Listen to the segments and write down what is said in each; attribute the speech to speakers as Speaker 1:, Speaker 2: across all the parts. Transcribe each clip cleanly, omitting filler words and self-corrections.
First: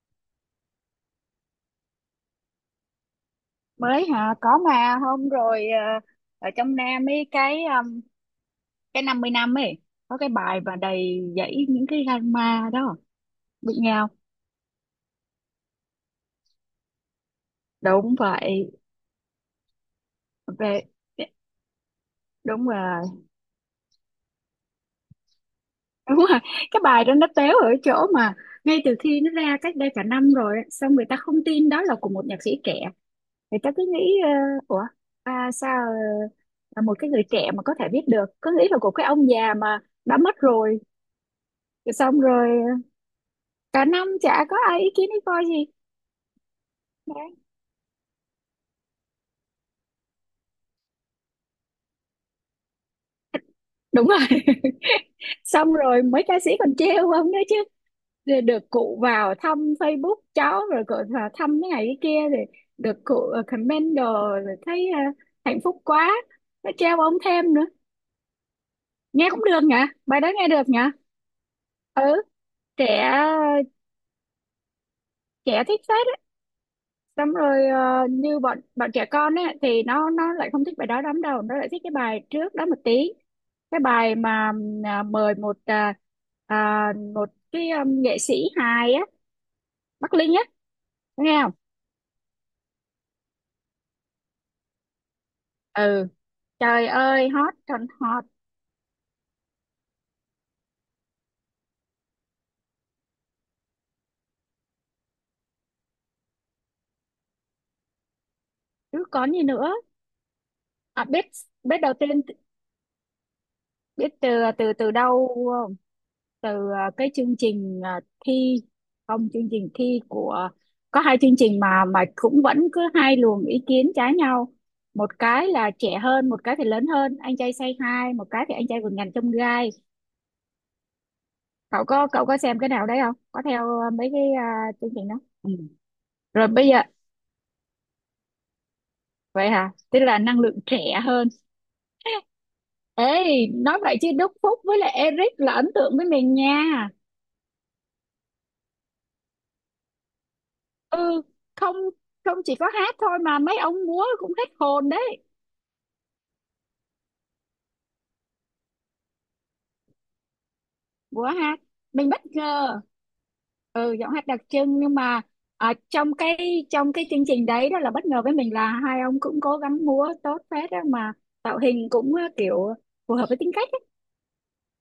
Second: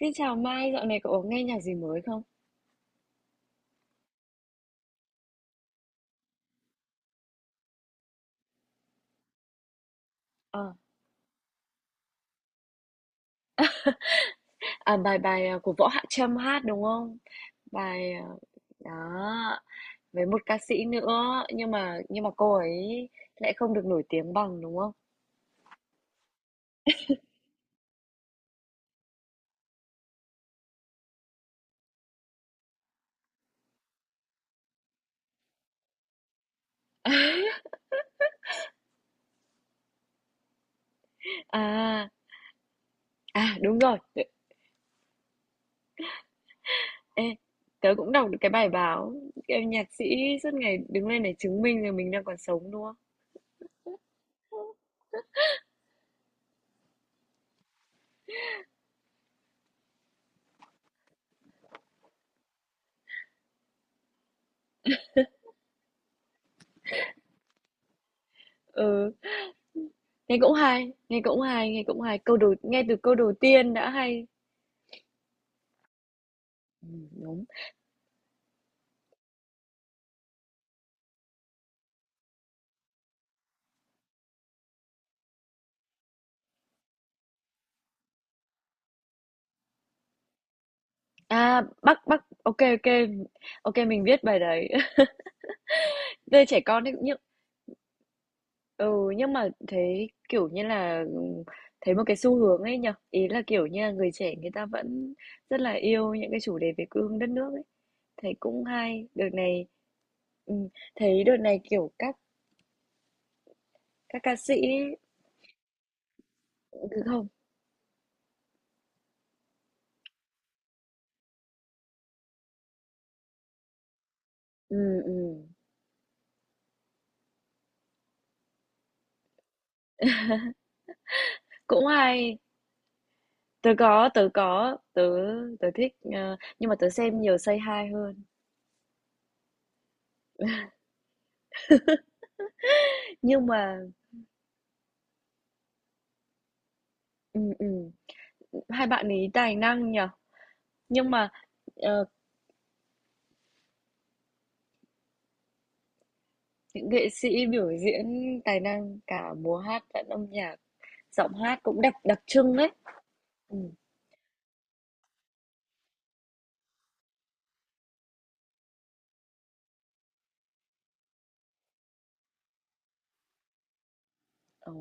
Speaker 1: Xin chào Mai, dạo này cậu có nghe nhạc gì mới không?
Speaker 2: Mới hả có mà hôm rồi ở trong Nam ấy cái 50 năm ấy có cái bài
Speaker 1: Ờ,
Speaker 2: mà đầy dẫy những cái drama đó biết nhau.
Speaker 1: à, bài bài à, của Võ Hạ Trâm hát đúng không? Bài
Speaker 2: Đúng
Speaker 1: à,
Speaker 2: vậy.
Speaker 1: đó với một ca sĩ
Speaker 2: Về
Speaker 1: nữa nhưng mà cô
Speaker 2: đúng rồi.
Speaker 1: ấy lại không được nổi tiếng bằng đúng không?
Speaker 2: Đúng rồi, cái bài đó nó téo ở chỗ mà ngay từ khi nó ra cách đây cả năm rồi á, xong người ta không tin đó là của một nhạc sĩ trẻ, người ta cứ nghĩ ủa, sao là một cái người trẻ mà có thể viết được, cứ nghĩ là của cái ông già mà đã mất rồi. Rồi
Speaker 1: À
Speaker 2: xong rồi
Speaker 1: à, đúng
Speaker 2: cả
Speaker 1: rồi.
Speaker 2: năm chả có ai ý kiến ý coi gì.
Speaker 1: Ê, tớ cũng đọc được cái bài báo em nhạc sĩ suốt ngày đứng lên để chứng minh rằng mình đang còn sống đúng không?
Speaker 2: Đúng rồi. Xong rồi mấy ca sĩ còn trêu ông đấy chứ. Rồi được cụ vào thăm Facebook cháu rồi cụ vào thăm cái này cái kia, rồi được cụ comment đồ, rồi thấy hạnh phúc quá, nó trêu ông thêm nữa.
Speaker 1: Ừ,
Speaker 2: Nghe cũng được nhỉ, bài đó
Speaker 1: nghe
Speaker 2: nghe
Speaker 1: cũng
Speaker 2: được nhỉ.
Speaker 1: hay, nghe cũng hay, nghe cũng
Speaker 2: Ừ,
Speaker 1: hay. Câu đầu nghe từ
Speaker 2: trẻ,
Speaker 1: câu đầu tiên đã hay.
Speaker 2: trẻ thích phết á.
Speaker 1: Ừ,
Speaker 2: Xong
Speaker 1: đúng.
Speaker 2: rồi như bọn bọn trẻ con ấy thì nó lại không thích bài đó lắm đâu, nó lại thích cái bài trước đó một tí, cái bài mà mời một một cái nghệ sĩ hài á, Bắc Linh á, nghe không?
Speaker 1: À, Bắc Bắc, ok ok, ô, mình viết bài đấy.
Speaker 2: Ừ,
Speaker 1: Về trẻ con
Speaker 2: trời
Speaker 1: ấy nhưng
Speaker 2: ơi hot còn hot,
Speaker 1: ừ, nhưng mà thế, kiểu như là, thấy một cái xu hướng ấy nhở? Ý là, kiểu như là, người trẻ người ta vẫn rất là yêu những cái chủ đề về quê hương đất nước ấy. Thấy cũng
Speaker 2: chứ
Speaker 1: hay, đợt
Speaker 2: còn gì
Speaker 1: này
Speaker 2: nữa.
Speaker 1: ừm, thấy
Speaker 2: Biết,
Speaker 1: đợt này,
Speaker 2: biết
Speaker 1: kiểu,
Speaker 2: đầu
Speaker 1: các
Speaker 2: tiên, biết
Speaker 1: các
Speaker 2: từ,
Speaker 1: ca sĩ
Speaker 2: từ
Speaker 1: ấy,
Speaker 2: đâu không? Từ
Speaker 1: ừ,
Speaker 2: cái
Speaker 1: không,
Speaker 2: chương trình thi, không, chương trình thi của, có hai chương trình mà cũng vẫn cứ hai luồng ý kiến trái nhau,
Speaker 1: ừm,
Speaker 2: một
Speaker 1: ừm,
Speaker 2: cái là trẻ hơn, một cái thì lớn hơn, anh trai say hi một cái thì anh trai vượt ngàn chông gai.
Speaker 1: cũng
Speaker 2: Cậu có
Speaker 1: hay.
Speaker 2: xem cái nào đấy không, có
Speaker 1: Tớ
Speaker 2: theo
Speaker 1: có,
Speaker 2: mấy cái
Speaker 1: tớ có,
Speaker 2: chương
Speaker 1: tớ
Speaker 2: trình đó? Ừ.
Speaker 1: tớ thích,
Speaker 2: Rồi bây
Speaker 1: nhưng mà
Speaker 2: giờ
Speaker 1: tớ xem nhiều Say Hi hơn.
Speaker 2: vậy hả, tức là năng lượng trẻ hơn.
Speaker 1: Nhưng
Speaker 2: Ê,
Speaker 1: mà
Speaker 2: nói vậy chứ Đức Phúc với lại Eric là ấn tượng với mình nha.
Speaker 1: ừm, ừm, hai bạn ấy tài năng nhỉ? Nhưng
Speaker 2: Ừ,
Speaker 1: mà
Speaker 2: không,
Speaker 1: ờ,
Speaker 2: không chỉ có hát thôi mà mấy ông múa cũng hết hồn đấy.
Speaker 1: những nghệ sĩ biểu diễn tài năng cả múa hát lẫn âm nhạc,
Speaker 2: Múa
Speaker 1: giọng hát
Speaker 2: hát,
Speaker 1: cũng đặc
Speaker 2: mình
Speaker 1: đặc
Speaker 2: bất
Speaker 1: trưng đấy.
Speaker 2: ngờ.
Speaker 1: Ừ,
Speaker 2: Ừ, giọng hát đặc trưng nhưng mà ở trong cái chương trình đấy đó là bất ngờ với mình, là hai ông cũng cố gắng múa tốt phết đó mà, tạo hình cũng kiểu phù hợp với tính cách ấy.
Speaker 1: ờ,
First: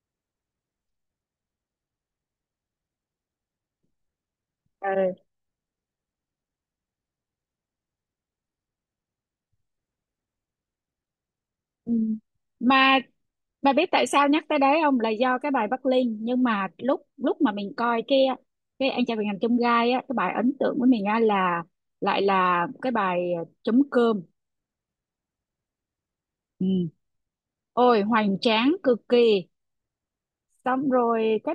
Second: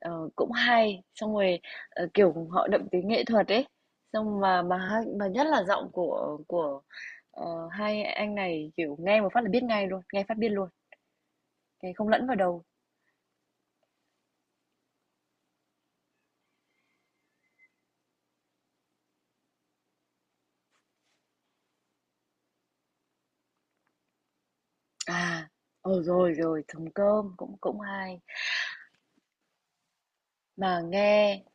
Speaker 1: cũng hay, xong rồi kiểu họ đậm tính nghệ thuật ấy. Xong mà hai-
Speaker 2: Ừ.
Speaker 1: mà nhất là giọng của hai anh này kiểu nghe một phát là biết ngay luôn, nghe phát biết luôn, nghe
Speaker 2: Ừ.
Speaker 1: không lẫn vào đầu.
Speaker 2: Mà bà biết tại sao nhắc tới đấy không? Là do cái bài Bắc Linh, nhưng mà lúc lúc mà mình coi cái anh trai vượt ngàn chông gai á, cái bài ấn tượng của mình á là lại là cái bài chấm cơm.
Speaker 1: À, ờ rồi rồi, Trống
Speaker 2: Ừ.
Speaker 1: Cơm cũng cũng
Speaker 2: Ôi
Speaker 1: hay.
Speaker 2: hoành tráng cực kỳ.
Speaker 1: Mà
Speaker 2: Xong rồi
Speaker 1: nghe
Speaker 2: cái,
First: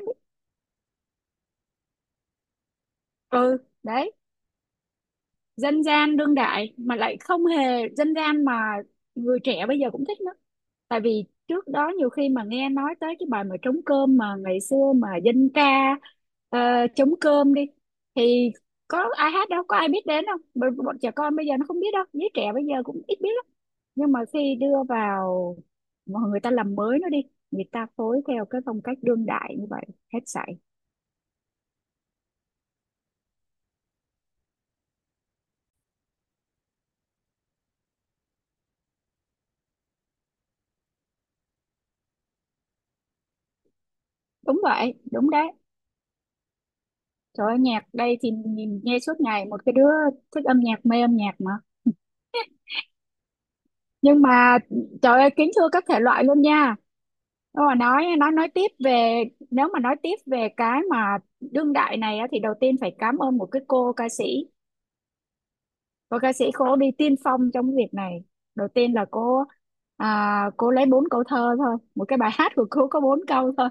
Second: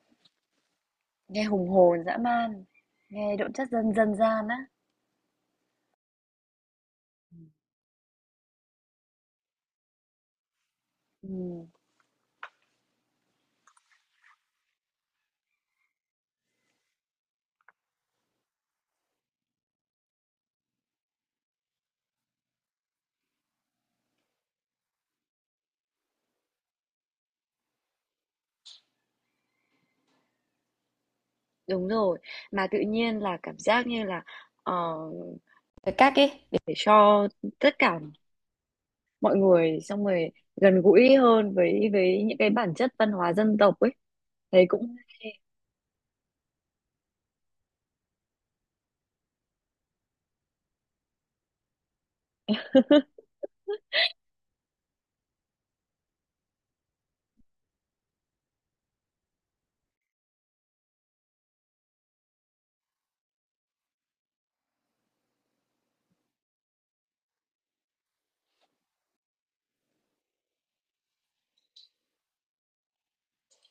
Speaker 1: nghe hùng hồn dã man, nghe đậm
Speaker 2: ừ,
Speaker 1: chất dân
Speaker 2: đấy,
Speaker 1: dân gian á.
Speaker 2: dân gian đương đại mà lại
Speaker 1: Ừ.
Speaker 2: không hề dân gian mà, người trẻ bây giờ cũng thích nữa. Tại vì
Speaker 1: Ừ.
Speaker 2: trước đó nhiều khi mà nghe nói tới cái bài mà trống cơm mà ngày xưa mà dân ca ờ, trống cơm đi thì có ai hát đâu, có ai biết đến đâu, bọn trẻ con bây giờ nó không biết đâu, giới trẻ bây giờ cũng ít biết lắm, nhưng mà khi đưa vào mà người ta làm mới nó đi, người ta phối theo cái phong cách đương đại như vậy, hết sảy.
Speaker 1: Đúng rồi, mà tự nhiên là cảm giác như là, ờ, Cái cách ấy để cho tất cả mọi người xong rồi gần gũi hơn với những cái bản chất văn hóa dân tộc ấy.
Speaker 2: Đúng
Speaker 1: Thấy
Speaker 2: vậy
Speaker 1: cũng
Speaker 2: đúng
Speaker 1: hay.
Speaker 2: đấy. Trời ơi, nhạc đây thì nhìn nghe suốt ngày, một cái đứa thích âm nhạc mê âm nhạc mà, nhưng mà trời ơi kính thưa các thể loại luôn nha. Nếu mà nói tiếp về, nếu mà nói tiếp về cái mà đương đại này á, thì đầu tiên phải cảm ơn một cái cô ca sĩ, cô đi tiên phong trong cái việc này. Đầu tiên là cô, cô lấy bốn câu thơ thôi, một cái bài hát của cô có bốn câu thôi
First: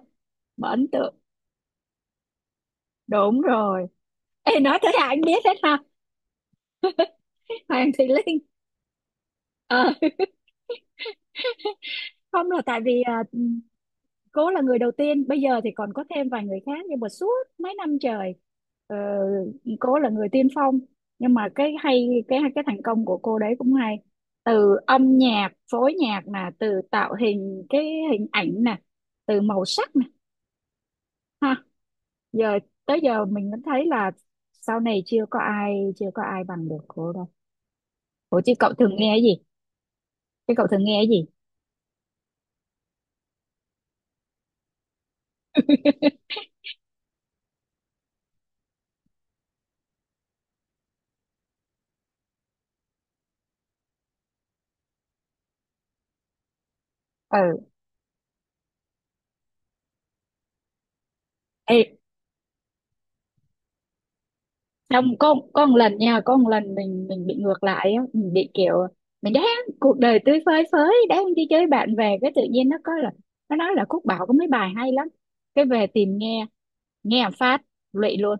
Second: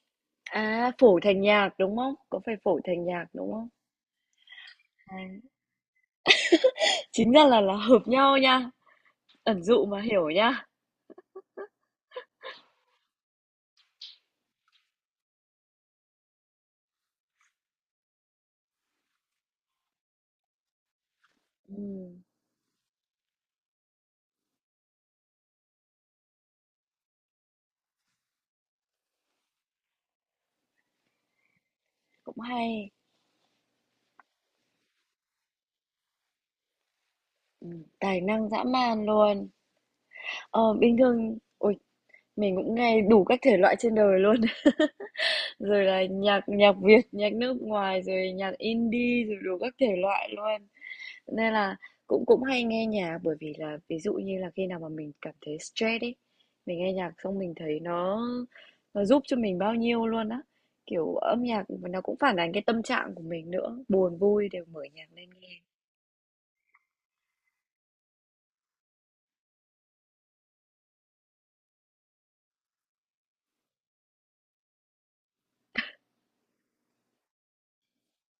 Speaker 2: mà ấn
Speaker 1: À,
Speaker 2: tượng.
Speaker 1: phổi thành nhạc, đúng không? Có phải phổi thành nhạc,
Speaker 2: Đúng
Speaker 1: đúng không?
Speaker 2: rồi. Ê, nói thế là
Speaker 1: À,
Speaker 2: anh biết hết ha.
Speaker 1: chính ra là là
Speaker 2: Hoàng
Speaker 1: hợp
Speaker 2: Thùy
Speaker 1: nhau
Speaker 2: Linh.
Speaker 1: nha, ẩn dụ
Speaker 2: Ờ,
Speaker 1: mà hiểu nha.
Speaker 2: không là tại vì cô là người đầu tiên, bây giờ thì còn có thêm vài người khác, nhưng mà suốt mấy năm trời ờ, cô là người tiên phong, nhưng mà cái
Speaker 1: Ừm,
Speaker 2: hay cái thành công của cô đấy cũng hay, từ âm nhạc phối nhạc nè, từ tạo hình cái hình ảnh nè, từ màu sắc nè ha.
Speaker 1: Cũng
Speaker 2: Giờ
Speaker 1: hay,
Speaker 2: tới giờ mình vẫn thấy là, sau này chưa có ai bằng được cô đâu.
Speaker 1: tài
Speaker 2: Ủa
Speaker 1: năng
Speaker 2: chứ
Speaker 1: dã
Speaker 2: cậu thường
Speaker 1: man
Speaker 2: nghe cái gì,
Speaker 1: luôn.
Speaker 2: chứ cậu
Speaker 1: Ờ,
Speaker 2: thường
Speaker 1: bình
Speaker 2: nghe cái gì
Speaker 1: thường, ôi, mình cũng nghe đủ các thể loại trên đời luôn. Rồi là nhạc nhạc Việt, nhạc nước ngoài, rồi nhạc indie, rồi đủ các thể loại luôn. Nên là cũng cũng hay nghe nhạc bởi vì là ví dụ như là khi nào mà mình cảm thấy stress ấy, mình nghe nhạc xong mình
Speaker 2: ừ.
Speaker 1: thấy nó giúp cho mình bao nhiêu luôn á. Kiểu âm nhạc
Speaker 2: Ê,
Speaker 1: nó cũng phản ánh cái tâm trạng của mình nữa, buồn vui đều mở nhạc
Speaker 2: không,
Speaker 1: lên nghe.
Speaker 2: có một lần nha, có một lần mình bị ngược lại á, mình bị kiểu mình đang cuộc đời tươi phơi phới đang đi chơi bạn về, cái tự nhiên nó có là nó nói là Cúc Bảo có mấy bài hay lắm, cái về tìm nghe, nghe một phát lụy luôn,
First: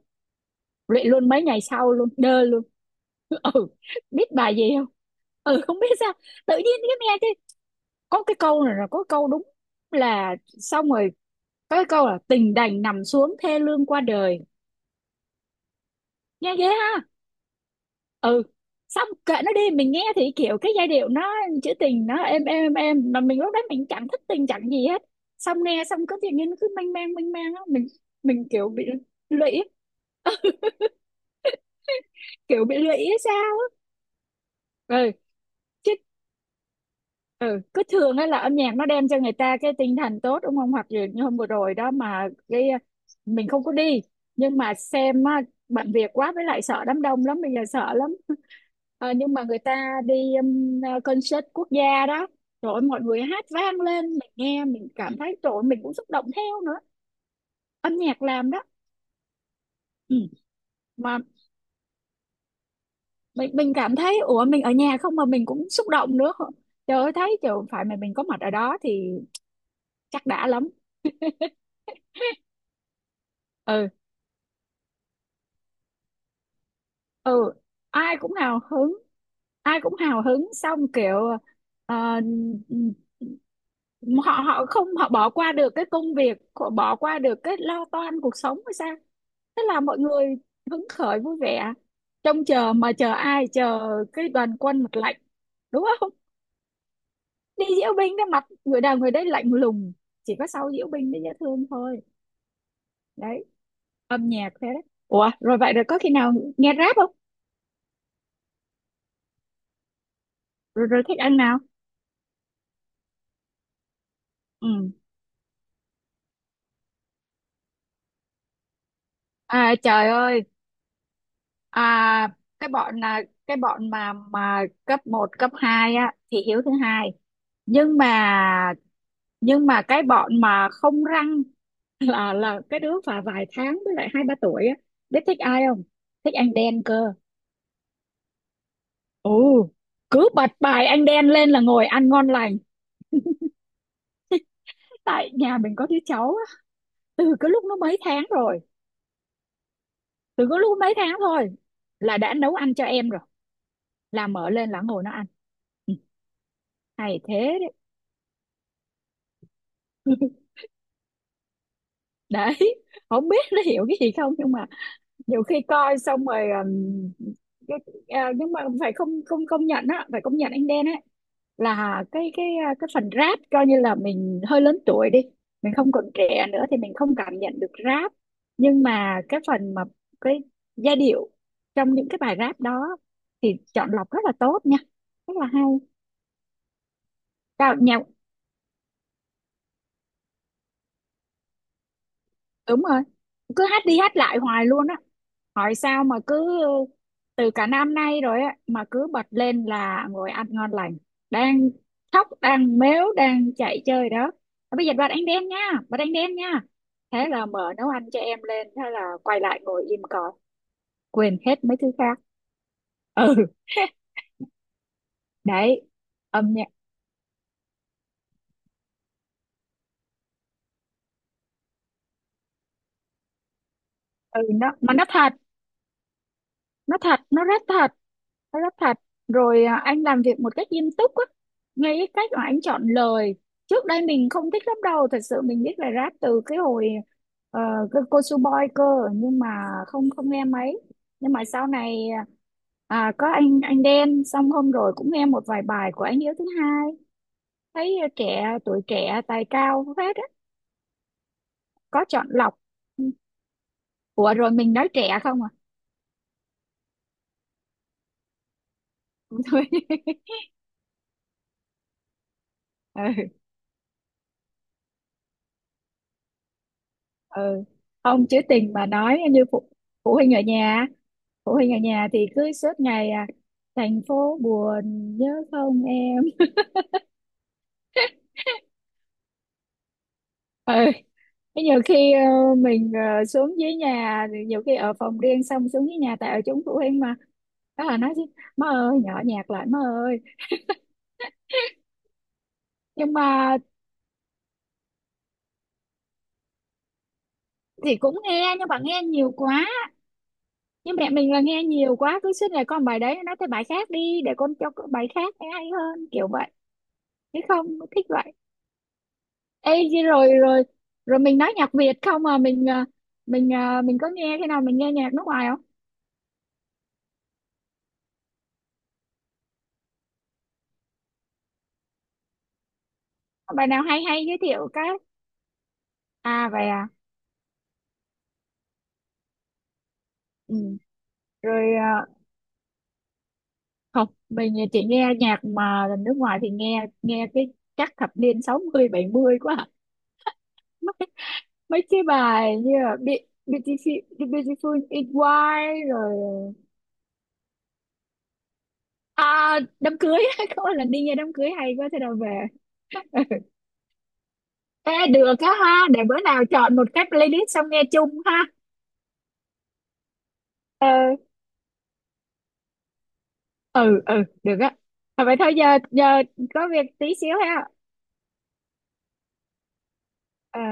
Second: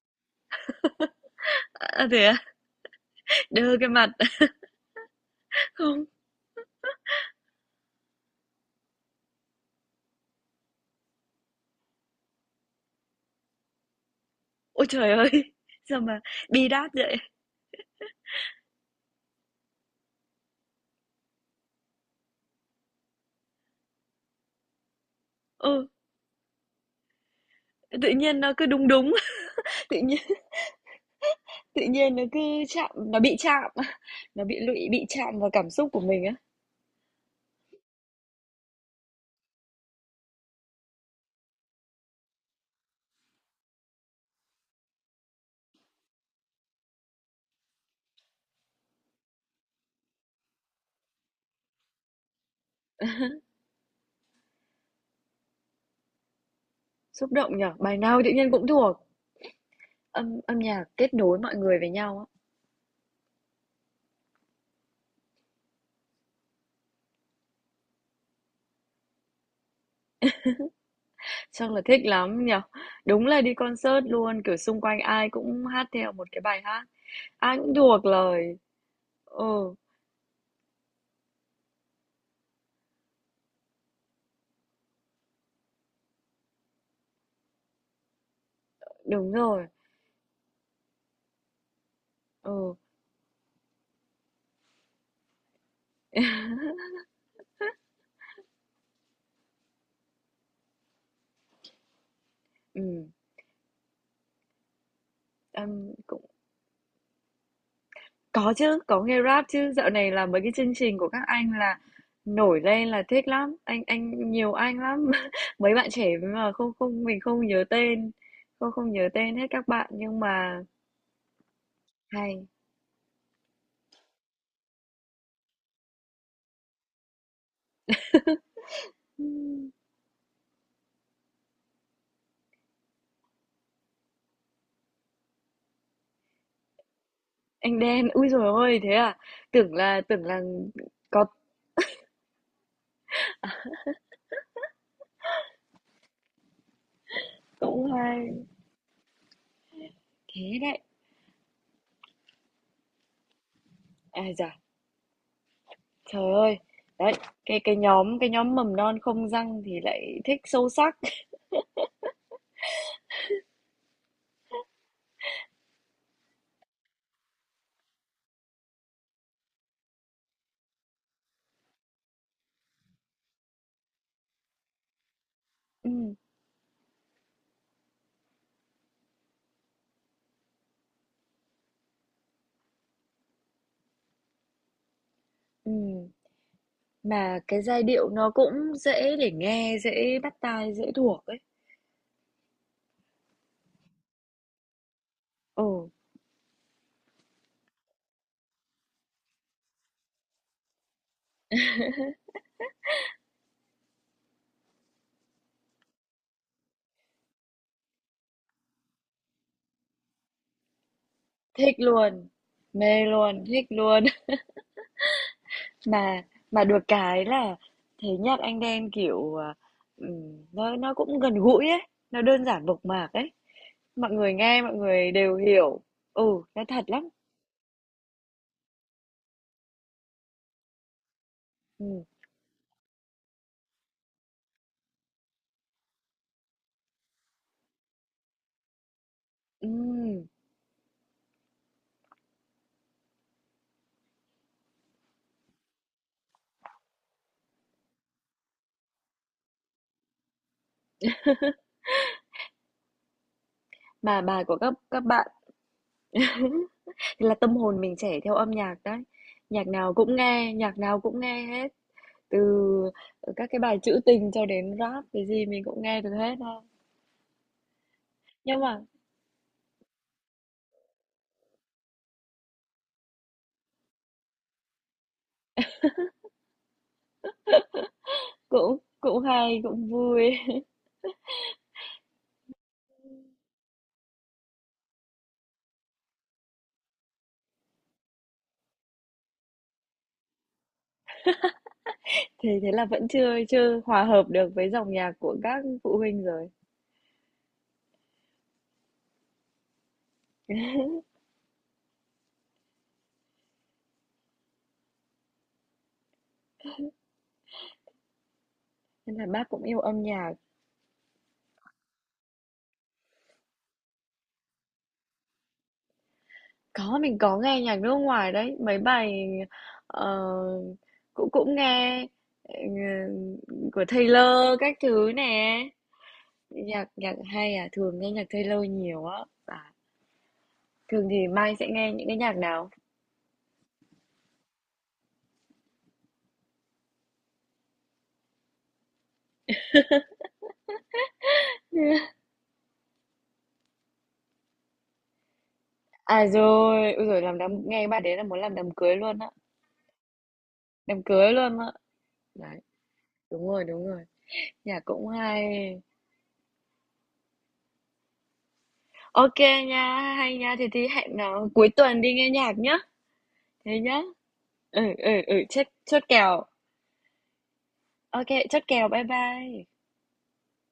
Speaker 2: lụy luôn mấy ngày sau
Speaker 1: À,
Speaker 2: luôn
Speaker 1: thế à?
Speaker 2: đơ luôn. Ừ.
Speaker 1: Đơ cái mặt.
Speaker 2: Biết bài gì không? Ừ không biết
Speaker 1: Không.
Speaker 2: sao, tự nhiên cái nghe cái có cái câu này là có câu đúng là xong rồi có cái câu là tình đành nằm xuống thê lương qua đời.
Speaker 1: Ôi trời ơi. Sao mà
Speaker 2: Nghe
Speaker 1: bi
Speaker 2: ghê
Speaker 1: đát
Speaker 2: ha.
Speaker 1: vậy?
Speaker 2: Ừ, xong kệ nó đi, mình nghe thì kiểu cái giai điệu nó trữ tình nó êm êm êm, mà mình lúc đó mình chẳng thích tình chẳng gì hết, xong nghe
Speaker 1: Ừ,
Speaker 2: xong cứ tự nhiên nó cứ mênh mang á, mình
Speaker 1: tự nhiên
Speaker 2: mình
Speaker 1: nó cứ
Speaker 2: kiểu bị
Speaker 1: đúng đúng,
Speaker 2: lụy.
Speaker 1: tự nhiên Tự nhiên nó cứ
Speaker 2: Kiểu bị
Speaker 1: chạm
Speaker 2: lụy hay
Speaker 1: nó bị
Speaker 2: sao
Speaker 1: chạm, nó bị lụy,
Speaker 2: á.
Speaker 1: bị
Speaker 2: Ừ.
Speaker 1: chạm vào cảm xúc
Speaker 2: Chứ
Speaker 1: của mình á.
Speaker 2: ừ, cứ thường ấy là âm nhạc nó đem cho người ta cái tinh thần tốt đúng không, hoặc như, như hôm vừa rồi đó mà cái mình không có đi nhưng mà xem á, bận việc quá, với lại sợ đám đông lắm bây giờ sợ lắm. Ờ, nhưng mà người ta đi um, concert quốc gia đó, rồi mọi người hát vang lên, mình nghe mình cảm thấy rồi mình cũng xúc động theo nữa,
Speaker 1: Xúc động nhở?
Speaker 2: âm
Speaker 1: Bài nào
Speaker 2: nhạc
Speaker 1: tự nhiên
Speaker 2: làm đó.
Speaker 1: cũng thuộc.
Speaker 2: Ừ.
Speaker 1: Âm âm nhạc kết
Speaker 2: Mà
Speaker 1: nối mọi người với nhau á.
Speaker 2: mình cảm thấy ủa mình ở nhà không mà mình cũng xúc động nữa, trời ơi thấy trời phải mà mình có mặt ở đó thì chắc đã lắm.
Speaker 1: Chắc là thích lắm nhở? Đúng là đi
Speaker 2: Ừ
Speaker 1: concert luôn, kiểu xung quanh ai cũng hát theo một cái bài hát.
Speaker 2: ừ,
Speaker 1: Ai cũng thuộc
Speaker 2: ai cũng
Speaker 1: lời.
Speaker 2: hào hứng,
Speaker 1: Ừ,
Speaker 2: xong kiểu ờ, họ họ không, họ bỏ qua được cái công việc, họ bỏ qua được cái lo toan cuộc sống hay sao,
Speaker 1: đúng
Speaker 2: thế
Speaker 1: rồi.
Speaker 2: là mọi người hứng khởi vui vẻ trông chờ,
Speaker 1: Ừ,
Speaker 2: mà chờ ai, chờ cái đoàn quân mặt lạnh đúng không, đi diễu binh cái mặt người nào người đấy lạnh lùng, chỉ có sau diễu binh mới dễ thương thôi.
Speaker 1: ừm,
Speaker 2: Đấy, âm nhạc thế đấy. Ủa rồi vậy rồi
Speaker 1: âm
Speaker 2: có khi
Speaker 1: cũng
Speaker 2: nào nghe rap không?
Speaker 1: Có chứ, có nghe Rap chứ, dạo này là mấy cái chương
Speaker 2: Rồi
Speaker 1: trình
Speaker 2: rồi,
Speaker 1: của
Speaker 2: thích
Speaker 1: các
Speaker 2: ăn
Speaker 1: anh
Speaker 2: nào.
Speaker 1: là nổi lên là thích lắm, anh nhiều anh
Speaker 2: Ừ,
Speaker 1: lắm. Mấy bạn trẻ mà không không mình không nhớ tên, không không nhớ tên hết các
Speaker 2: à
Speaker 1: bạn
Speaker 2: trời
Speaker 1: nhưng
Speaker 2: ơi.
Speaker 1: mà
Speaker 2: À,
Speaker 1: hay.
Speaker 2: cái bọn là cái bọn mà cấp một cấp 2 á thì Hiếu thứ hai. Nhưng mà, nhưng
Speaker 1: Ừm,
Speaker 2: mà cái bọn mà không răng là cái đứa và vài tháng với lại hai ba tuổi á, biết thích ai không? Thích anh đen cơ.
Speaker 1: Anh Đen, ui dồi ôi thế à?
Speaker 2: Ồ,
Speaker 1: Tưởng là tưởng
Speaker 2: cứ
Speaker 1: là
Speaker 2: bật bài anh
Speaker 1: có
Speaker 2: đen lên là ngồi ăn ngon lành. Tại nhà mình có đứa cháu á, từ cái lúc nó
Speaker 1: cũng
Speaker 2: mấy tháng
Speaker 1: hay.
Speaker 2: rồi, từ
Speaker 1: Thế
Speaker 2: cái
Speaker 1: đấy.
Speaker 2: lúc mấy tháng thôi là đã nấu ăn cho em rồi,
Speaker 1: À
Speaker 2: là mở
Speaker 1: dạ,
Speaker 2: lên là ngồi nó ăn. Ừ,
Speaker 1: trời ơi. Đấy,
Speaker 2: hay thế.
Speaker 1: cái
Speaker 2: Đấy.
Speaker 1: cái nhóm cái nhóm mầm non không răng thì
Speaker 2: Ừ.
Speaker 1: lại thích sâu sắc.
Speaker 2: Đấy, không biết nó hiểu cái gì không nhưng mà nhiều khi coi xong rồi cái, nhưng mà phải, không không công nhận á, phải công nhận anh Đen á, là cái cái phần rap coi như là mình hơi lớn tuổi đi, mình
Speaker 1: Ừ,
Speaker 2: không còn trẻ nữa thì mình không cảm nhận được rap, nhưng mà cái phần mà cái giai điệu trong những cái bài rap đó thì chọn lọc rất là tốt nha, rất là hay.
Speaker 1: ừ. Mà cái
Speaker 2: Cao-
Speaker 1: giai
Speaker 2: nhà
Speaker 1: điệu nó cũng dễ để nghe, dễ bắt tai, dễ thuộc ấy.
Speaker 2: đúng rồi, cứ hát đi hát lại hoài luôn á,
Speaker 1: Ồ
Speaker 2: hỏi sao mà cứ từ cả năm nay rồi á mà cứ bật lên là ngồi ăn ngon lành, đang khóc đang mếu đang chạy chơi đó, "Thôi bây giờ bật ánh đen nha, bật ánh đen nha", thế là mở nấu ăn cho em lên, thế là quay lại ngồi im cỏ, quên hết
Speaker 1: thích
Speaker 2: mấy thứ khác.
Speaker 1: luôn, mê
Speaker 2: Ừ.
Speaker 1: luôn, thích luôn.
Speaker 2: Đấy,
Speaker 1: Mà
Speaker 2: âm
Speaker 1: mà
Speaker 2: nhạc.
Speaker 1: được cái là thấy nhạc Anh Đen, kiểu, à, nó cũng gần gũi ấy, nó đơn giản mộc mạc ấy. Mọi người
Speaker 2: Ừ,
Speaker 1: nghe
Speaker 2: nó
Speaker 1: mọi
Speaker 2: mà nó
Speaker 1: người
Speaker 2: thật,
Speaker 1: đều hiểu. Ừ, nó thật
Speaker 2: nó
Speaker 1: lắm.
Speaker 2: thật, nó rất thật, nó rất thật rồi anh làm việc một cách nghiêm túc á, ngay
Speaker 1: Ừm,
Speaker 2: cái cách mà anh chọn lời. Trước đây mình không thích lắm đâu, thật sự mình biết là rap từ cái hồi ờ, cái cô Su Boy cơ, nhưng mà không,
Speaker 1: ừm.
Speaker 2: không nghe mấy. Nhưng mà sau này có anh Đen, xong hôm rồi cũng nghe một vài bài của anh Hiếu thứ hai, thấy trẻ tuổi trẻ tài cao hết á, có chọn lọc.
Speaker 1: Mà
Speaker 2: Ủa
Speaker 1: bài
Speaker 2: rồi
Speaker 1: của
Speaker 2: mình
Speaker 1: các
Speaker 2: nói
Speaker 1: các
Speaker 2: trẻ
Speaker 1: bạn
Speaker 2: không à?
Speaker 1: thì là tâm hồn mình trẻ theo âm nhạc đấy. Nhạc nào cũng nghe, nhạc nào cũng nghe hết. Từ
Speaker 2: Thôi
Speaker 1: các cái bài trữ tình cho đến Rap, cái gì mình cũng nghe được hết ha.
Speaker 2: ừ, không chứ
Speaker 1: Nhưng
Speaker 2: tình
Speaker 1: mà
Speaker 2: mà nói như phụ, phụ huynh ở nhà phụ huynh ở nhà thì cứ suốt ngày thành phố buồn nhớ không em.
Speaker 1: cũng cũng hay, cũng vui.
Speaker 2: Ừ, thế nhiều khi mình xuống dưới nhà thì nhiều khi ở phòng riêng xong xuống dưới nhà tại ở chúng phụ huynh mà, đó là nói chứ má ơi nhỏ nhạc lại má ơi.
Speaker 1: Thì thế là vẫn
Speaker 2: Nhưng
Speaker 1: chưa
Speaker 2: mà
Speaker 1: chưa hòa hợp được với dòng nhạc của các phụ huynh rồi.
Speaker 2: thì cũng nghe, nhưng mà nghe nhiều quá, nhưng mẹ mình là nghe nhiều quá cứ suốt ngày con bài đấy, nói tới bài khác đi để con cho con bài khác nghe hay hơn kiểu vậy. Thế không thích vậy.
Speaker 1: Nên là bác cũng
Speaker 2: Ê,
Speaker 1: yêu âm
Speaker 2: chứ
Speaker 1: nhạc.
Speaker 2: rồi rồi, rồi mình nói nhạc Việt không à, mình mình mình có nghe, khi nào mình nghe nhạc nước ngoài không?
Speaker 1: Có mình có nghe nhạc nước ngoài đấy, mấy bài ờ, cũng cũng nghe ờ,
Speaker 2: Có bài nào
Speaker 1: của
Speaker 2: hay hay giới
Speaker 1: Taylor
Speaker 2: thiệu
Speaker 1: các
Speaker 2: cái.
Speaker 1: thứ nè.
Speaker 2: À vậy
Speaker 1: Nhạc
Speaker 2: à.
Speaker 1: nhạc hay à, thường nghe nhạc Taylor nhiều á. À,
Speaker 2: Ừ.
Speaker 1: thường thì Mai sẽ
Speaker 2: Rồi
Speaker 1: nghe những cái nhạc nào?
Speaker 2: không mình chỉ nghe nhạc mà nước ngoài thì nghe nghe cái chắc thập niên 60 mươi 70 quá à. Mấy mấy cái bài như là Beautiful, Beautiful in White rồi
Speaker 1: À rồi, ôi giời làm đám nghe bạn đấy là muốn làm đám cưới luôn á,
Speaker 2: đám cưới. Có một lần
Speaker 1: đám
Speaker 2: đi nghe
Speaker 1: cưới
Speaker 2: đám cưới
Speaker 1: luôn á.
Speaker 2: hay quá thế nào về.
Speaker 1: Đấy, đúng rồi, đúng rồi. Nhạc
Speaker 2: Ê,
Speaker 1: cũng
Speaker 2: được
Speaker 1: hay.
Speaker 2: á ha, để bữa nào chọn một cái playlist xong nghe chung ha.
Speaker 1: Ok nha, hay nha. Thì
Speaker 2: Ờ,
Speaker 1: thì hẹn nó cuối tuần đi nghe nhạc nhá. Thế nhá.
Speaker 2: ừ ừ, được á.
Speaker 1: Ừ ừ
Speaker 2: Thôi
Speaker 1: ừ,
Speaker 2: vậy thôi giờ,
Speaker 1: chốt chốt
Speaker 2: giờ
Speaker 1: kèo.
Speaker 2: có việc tí xíu ha.
Speaker 1: Ok, chốt kèo. Bye bye.
Speaker 2: Ờ.